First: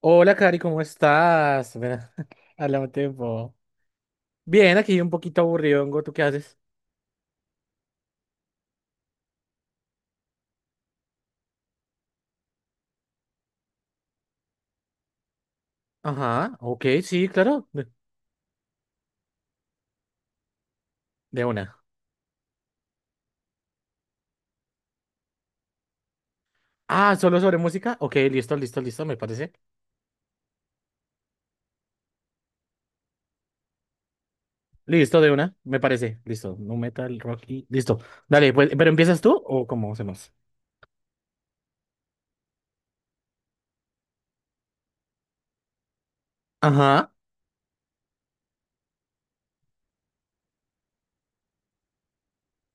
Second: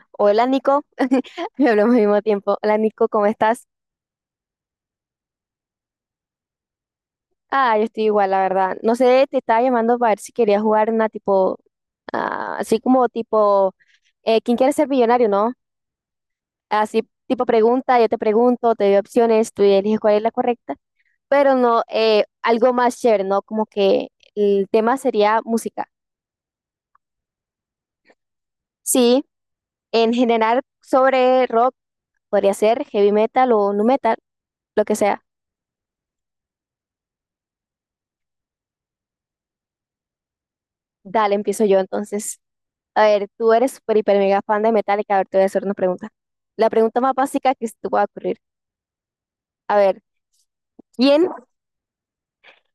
Hola, Hola Cari, ¿cómo Nico, me estás? hablamos al Mira, mismo tiempo. Hola habla un Nico, ¿cómo tiempo. estás? Bien, aquí un poquito aburridongo, ¿tú qué haces? Ah, yo estoy igual, la verdad. No sé, te estaba llamando para ver si querías jugar una tipo, ah, así como tipo, ¿quién quiere ser millonario, no? Ajá, ok, Así sí, tipo claro, pregunta, yo te pregunto, te doy opciones, tú eliges cuál es la correcta, de pero una. no, algo más chévere, ¿no? Como que el tema sería música. Ah, ¿solo sobre música? Ok, listo, listo, listo, me Sí, parece. en general sobre rock, podría ser heavy metal o nu metal, lo que Listo, sea. de una, me parece, listo. No metal, rock y... Listo. Dale, pues, ¿pero empiezas tú o cómo hacemos? Dale, empiezo yo entonces. A ver, tú eres super hiper, mega fan de Metallica. A ver, te voy a hacer una pregunta. La pregunta Ajá. más básica que se te pueda ocurrir. A ver, ¿quién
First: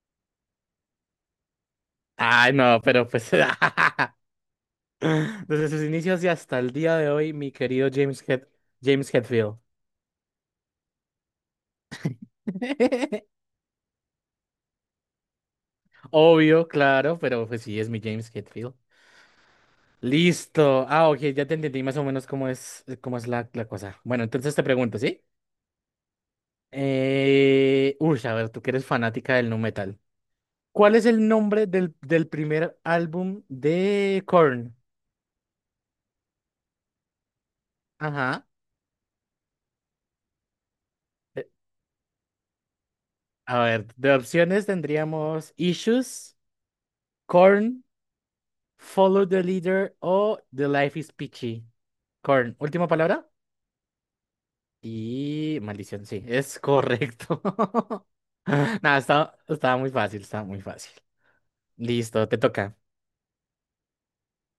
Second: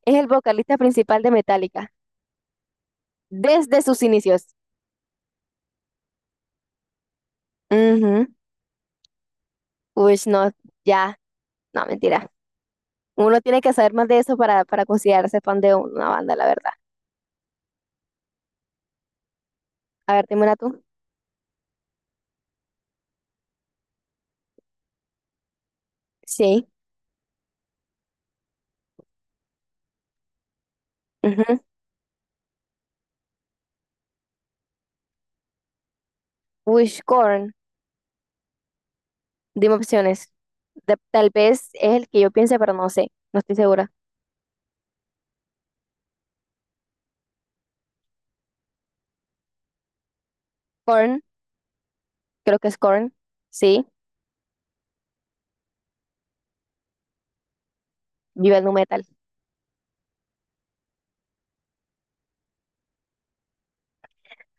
es el vocalista principal de Metallica Ay, no, pero pues... desde sus inicios? Desde sus inicios y hasta el día de hoy, mi querido James Ujú. Head... James Hetfield. Uy, no, ya, no, mentira. Uno tiene que saber más de eso para considerarse fan de una banda, la Obvio, verdad. claro, pero pues sí, es mi James Hetfield. A ver, dime una tú. Listo. Ah, ok, ya te entendí más o menos cómo es la cosa. Bueno, entonces te pregunto, ¿sí? Sí. Uy, a ver, tú que eres fanática del nu metal. ¿Cuál es el Ujú. nombre del primer álbum de Korn? Uy, Korn. Ajá. Dime opciones. Tal Eh, vez es el que yo piense, pero no sé. No estoy a ver, segura. de opciones tendríamos Issues, Korn, Follow the Leader o The Life is Korn, Peachy. Korn, creo que es última Korn. palabra. Sí, Y maldición, sí, es correcto. vive el nu Nada, metal. Estaba muy fácil, estaba muy fácil. Listo, te toca.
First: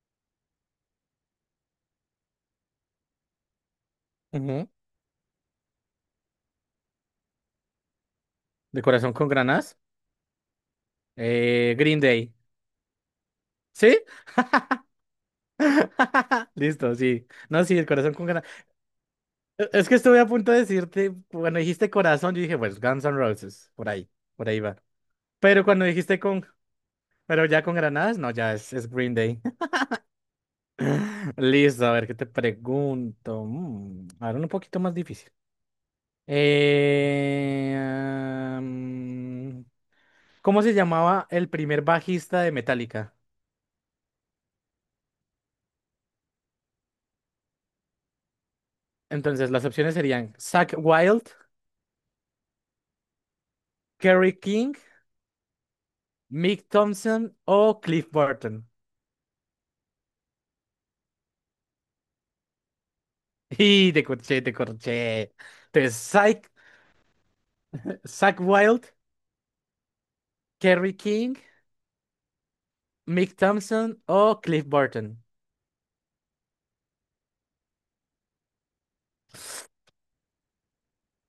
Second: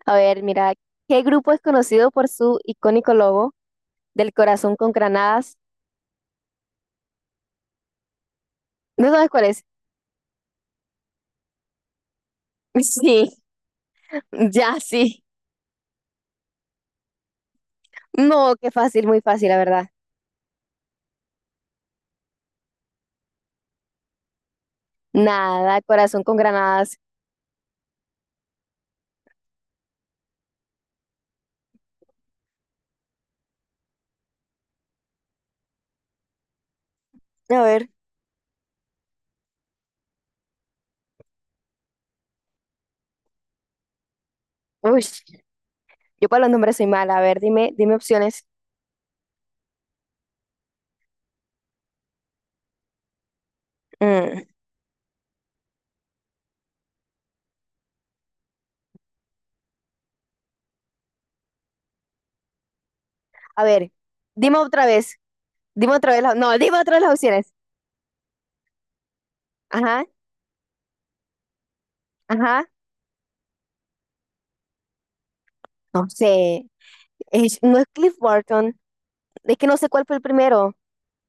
A ver, mira, ¿qué grupo es conocido por su icónico logo del Ujú. corazón con granadas? De ¿No corazón con sabes cuál es? granas. Green Day. Sí, ¿Sí? ya sí. Listo, sí. No, sí, el corazón con granas. No, qué fácil, muy fácil, la Es verdad. que estuve a punto de decirte, cuando dijiste corazón, yo dije, pues Guns N' Roses, por ahí va. Pero Nada, cuando dijiste corazón con con, granadas. pero ya con granadas, no, ya es Green Day. Listo, a ver, ¿qué te pregunto? Ahora un poquito más difícil. A Eh, ver, am, ¿Cómo se llamaba el primer bajista de Metallica? uy, yo para los nombres soy mala. A ver, dime opciones. Entonces, las opciones serían Zach Wild, Kerry Mm, King, Mick Thompson o Cliff Burton. A ver, Y te corché, te dime otra vez, corché. Entonces, dime otra vez, la- no, dime otra vez las opciones. Zach Wild, Ajá, Kerry King, ajá, Mick Thompson o Cliff Burton. no sé. No es Cliff Burton, es que no sé cuál fue el primero.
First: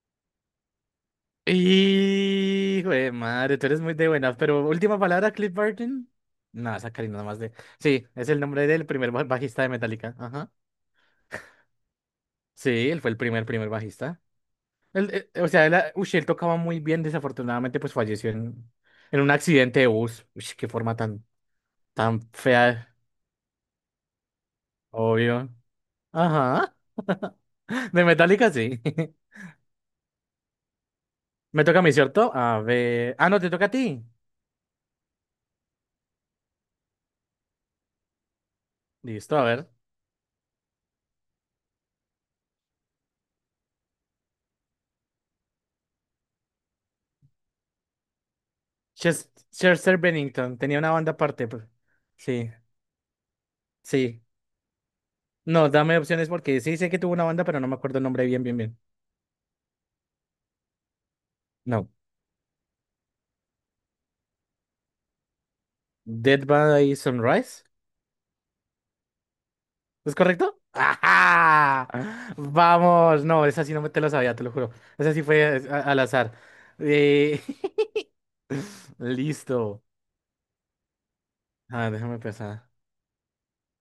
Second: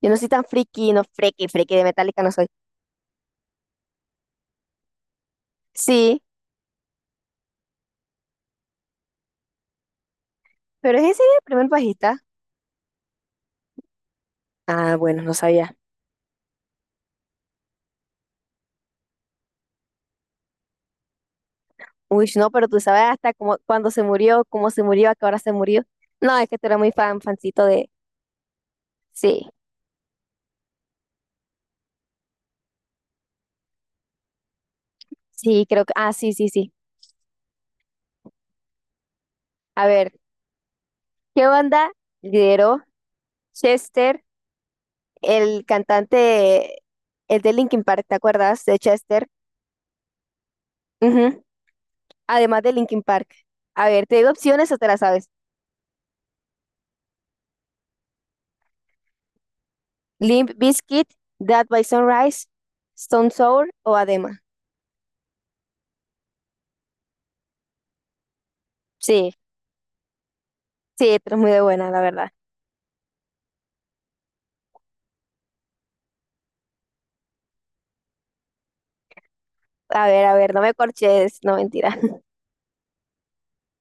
Yo no soy tan friki, no friki, friki de Metallica no soy. Hijo de madre, tú eres muy de buenas, pero última palabra, Cliff Burton. Sí. No, esa Karina nada más de. Sí, es el nombre del primer bajista de Metallica. Ajá. Pero ese es ese el primer bajista. Sí, él fue el primer bajista. Ah, bueno, Él, no o sea, sabía. Él tocaba muy bien, desafortunadamente, pues falleció en un accidente de bus. Uy, qué forma tan, tan Uy, no, pero tú fea, sabes hasta cómo, cuándo se murió, cómo se murió, a qué hora obvio. se murió. No, es que tú Ajá. eres muy fan, fancito de... De Metallica, sí. Sí, Me toca a mí, ¿cierto? A ver. Ah, no, te toca a ti. sí, creo que... Ah, sí, sí, sí. Listo, a ver. A ver, ¿qué banda lideró Chester, el cantante, el de Linkin Park, ¿te acuerdas de Chester? Chester Bennington tenía una banda Ujú, aparte. Pues. Sí, además de Linkin Park. A ver, te sí. digo opciones o te las sabes. No, dame opciones porque sí sé que tuvo una banda, pero no me acuerdo el nombre bien, bien, bien. Limp Bizkit, Dead by No. Sunrise, Stone Sour o Adema. Dead by Sunrise. Sí, ¿Es correcto? sí, tú eres muy de ¡Ajá! buena, la verdad. Vamos, no, esa sí no me te la sabía, te lo juro. Esa sí fue al azar. Eh, listo. A ver, no me corches, no A mentira. déjame pensar.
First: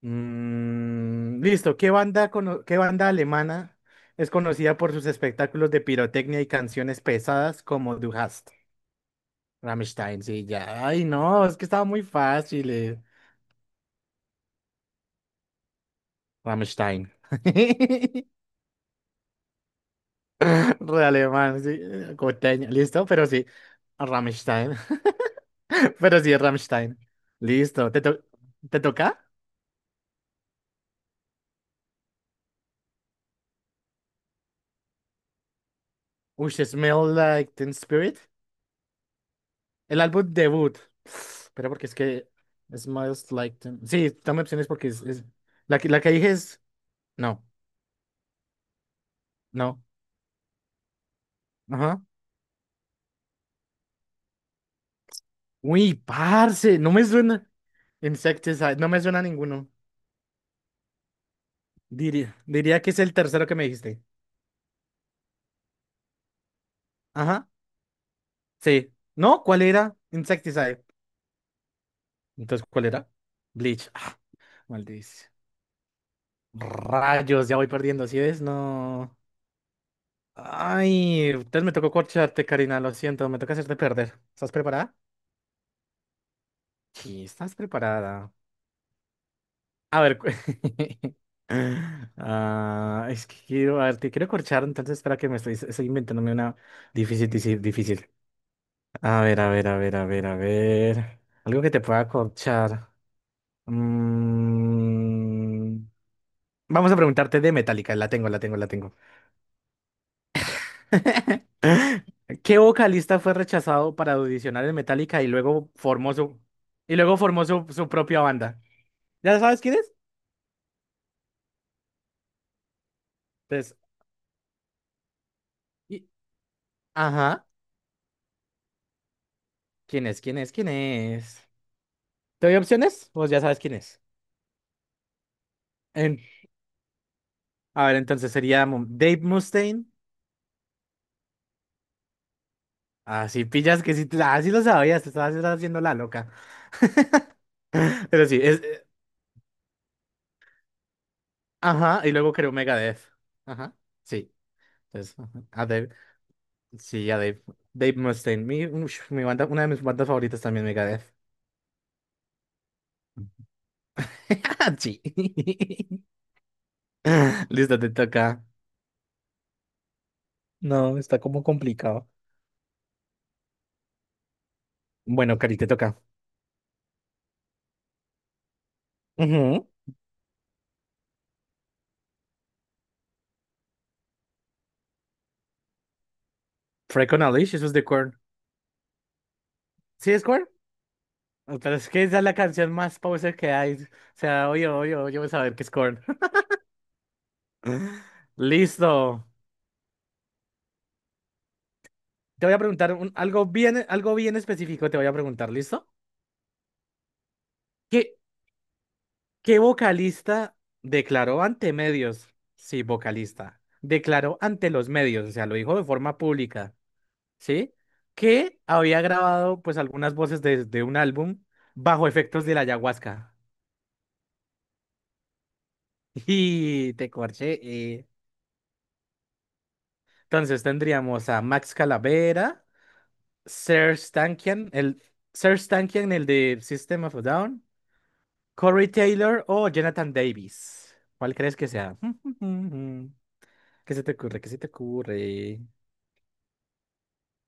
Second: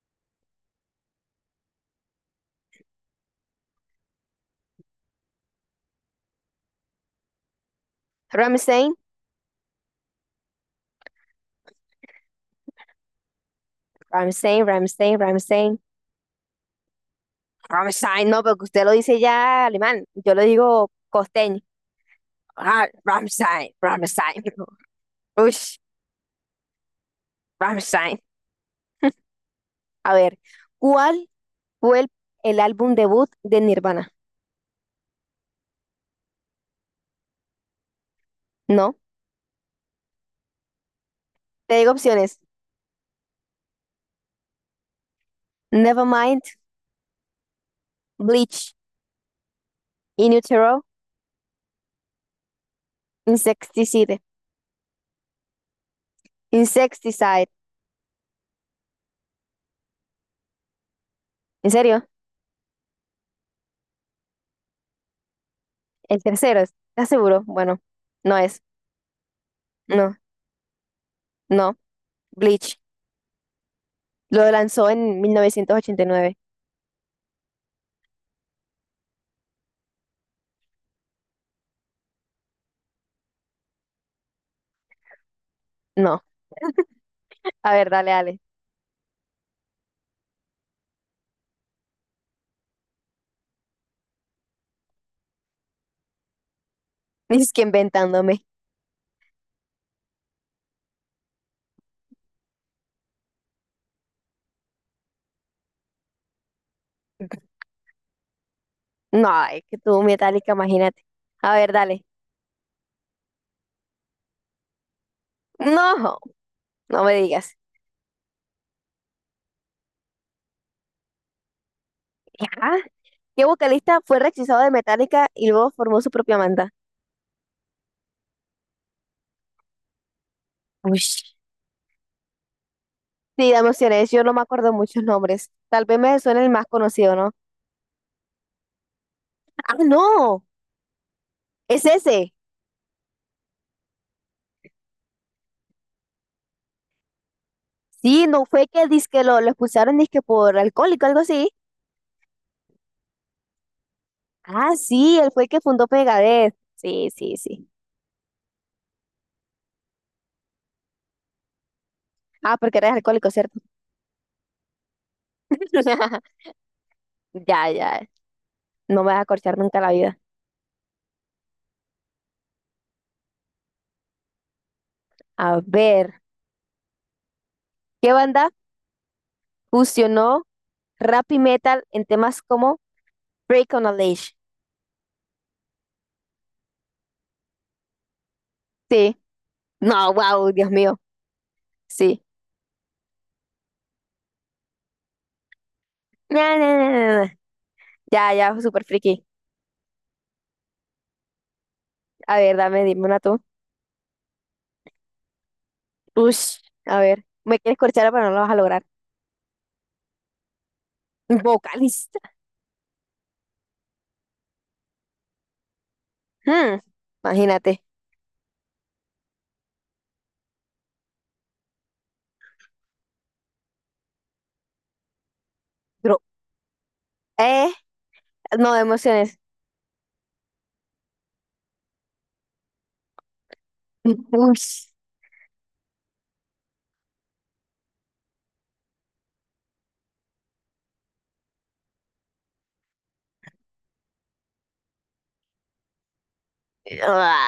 Mm, listo. Qué banda alemana es conocida por sus espectáculos de pirotecnia y canciones pesadas como Du hast? Ramstein, Rammstein, sí, ya. Ay, no, es que estaba muy fácil. Ramstein, Ramstein, Ramstein. Rammstein. Ramstein, no, porque usted lo dice ya alemán. Yo lo digo Re costeño. alemán, sí. Coteño, Ah, listo, pero sí. Ramstein, Ramstein. Rammstein. Ush, Pero sí, es Rammstein. Listo. Ramstein. Te toca? A ver, ¿cuál fue el álbum debut de Nirvana? Uy, Smell Like Teen Spirit. No, El álbum debut. Espera, te porque digo es que opciones. Smells Like Teen... Sí, dame opciones porque la que, la que dije Nevermind, es... No, Bleach, no. In Utero, Ajá. Insecticide. Uy, parce, no me Insecticide. suena... Insecticide, no me suena ninguno. ¿En serio? Diría, diría que es el tercero que me dijiste. El tercero, ¿estás seguro? Ajá, Bueno, no es. sí. ¿No? ¿Cuál era? No, Insecticide. no. Entonces, Bleach. ¿cuál era? Bleach. Ah, Lo lanzó en maldición. 1989. Rayos, ya voy perdiendo, ¿sí ves? No. Ay, entonces me tocó corcharte, Karina, lo siento, me toca hacerte perder. ¿Estás preparada? No, Sí, estás a ver, dale, preparada. dale. A ver, ah, es que quiero, a ver, te quiero corchar, entonces espera que estoy inventándome una difícil, Es que difícil, difícil. inventándome. A ver, a ver, a ver, a ver, a ver. Algo que te pueda corchar. Mm, Vamos a preguntarte de Metallica, la tengo, la tengo, la tengo. No, es que tuvo Metallica, imagínate. A ver, dale. ¿Qué vocalista fue rechazado para audicionar en Metallica y luego formó No, y no me luego formó digas. Su propia banda? ¿Ya sabes quién es? ¿Ya? ¿Qué Entonces, vocalista fue rechazado de Metallica y luego formó y- su propia banda? ajá, ¿quién es? ¿Quién es? ¿Quién Uy. es? ¿Te doy opciones? Pues ya Sí, sabes dame quién es. opciones. Yo no me acuerdo muchos nombres. Tal vez me En- suene el más conocido, ¿no? a ver, entonces sería Dave Ah, Mustaine. no, es ese. Ah sí, pillas que sí, sí lo sabías, te estabas estabas haciendo la loca. Pero Sí, sí, no es, fue que dizque lo expulsaron dizque por alcohólico, algo así. ajá, y luego creo Megadeth. Ajá, sí. Ah, sí, Entonces, él ajá, fue el que fundó Megadeth. Sí, sí, a sí, Dave. sí. Dave Mustaine. Mi banda, una de mis bandas favoritas también, Megadeth. Ah, porque eres alcohólico, ¿cierto? Sí. Ya, Listo, te ya. toca. No me vas a corchar nunca la vida. No, está como complicado. Bueno, Cari, A te toca. ver, ¿qué banda Ujú. fusionó rap y metal en temas como Break on a Leash? Freak on a Leash, eso es de Korn. Sí. ¿Sí No, es Korn? wow, Dios mío. Pero es que esa Sí. es la canción más poser que hay. O sea, oye, oye, oye, voy a saber qué es Korn. Na, na, na, na, na. Ya, ya, super Listo. friki. A Te voy ver, a dame, preguntar dime una tú. Algo bien específico, te voy a preguntar, ¿listo? Ush, a ver. Me quieres corchar, ¿Qué, pero no lo vas a lograr. ¿Qué vocalista declaró ante Vocalista. medios? Sí, vocalista. Declaró ante los medios, o sea, lo dijo de forma pública, Hmm, ¿sí? imagínate. Que había grabado pues algunas voces de un álbum bajo efectos de la ayahuasca. Bro. Y te corché. Eh, no, emociones. Entonces tendríamos a Max Calavera, Serj Tankian, Ush. el Serj Tankian, el de System of a Down, Corey Taylor o Jonathan Davis. ¿Cuál crees que sea? ¿Qué se te ocurre? ¿Qué se te ocurre? Ah,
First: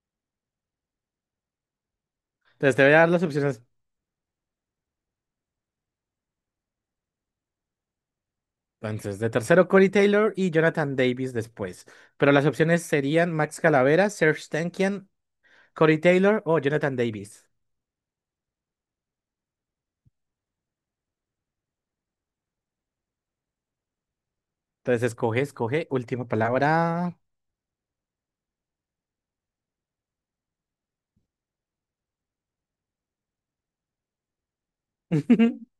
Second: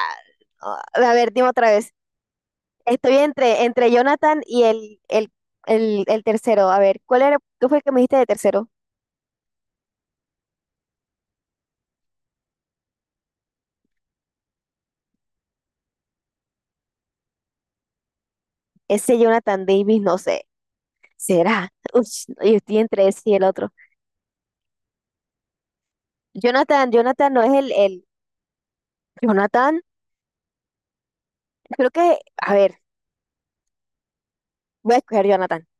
ah. A ver, dime otra vez. Entonces te voy a dar Estoy las opciones. entre Jonathan y el tercero. A ver, ¿cuál era? ¿Qué fue el que me dijiste de tercero? Entonces, de tercero, Corey Taylor y Jonathan Davis después. Pero las opciones serían Max Calavera, Serge Tankian, Corey Taylor o Jonathan Davis. Ese Jonathan Davis, no sé. ¿Será? Uy, yo estoy entre ese y el otro. Entonces, escoge, escoge. Última Jonathan, palabra. Jonathan no es el, el. Jonathan, creo que. A ver, voy a escoger Jonathan.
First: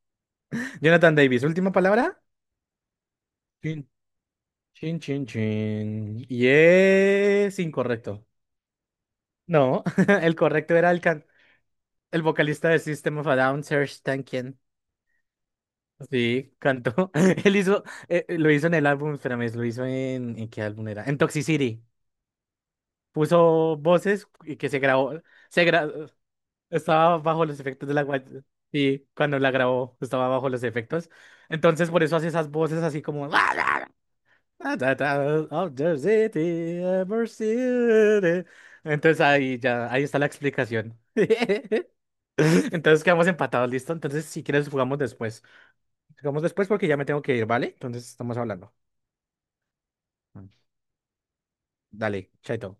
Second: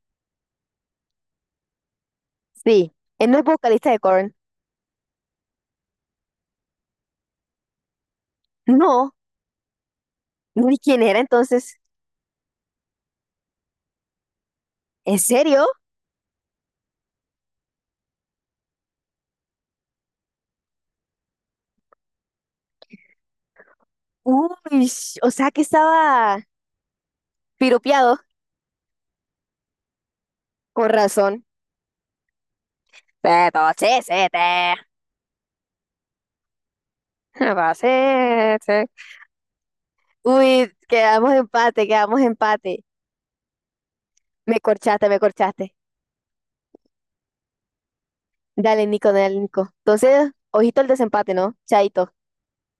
Jonathan Davis, última palabra. Sí, él no es Chin, vocalista de Korn. chin, chin, chin. Y es incorrecto. No, No, el correcto ni era quién era entonces. el vocalista de System of a Down, Serge Tankian. ¿En serio? Sí, cantó. Él hizo, lo hizo en el álbum, espérame, lo hizo ¿en qué álbum era? En Toxicity. Puso voces y que se Uy, grabó, o sea que se gra- estaba estaba bajo los efectos de la piropeado. Sí, cuando la grabó estaba bajo los Con efectos. razón. Entonces por eso hace esas voces así como Pepochisete, Of the city, ever city. Entonces ahí ya, ahí está la Uy, explicación. quedamos empate, quedamos empate. Entonces quedamos empatados, ¿listo? Entonces si Me quieres jugamos corchaste, me después. corchaste. Jugamos después porque ya me tengo que ir, ¿vale? Entonces estamos hablando. Dale, Nico, dale, Nico. Entonces, ojito el desempate, ¿no? Chaito. Dale, chaito.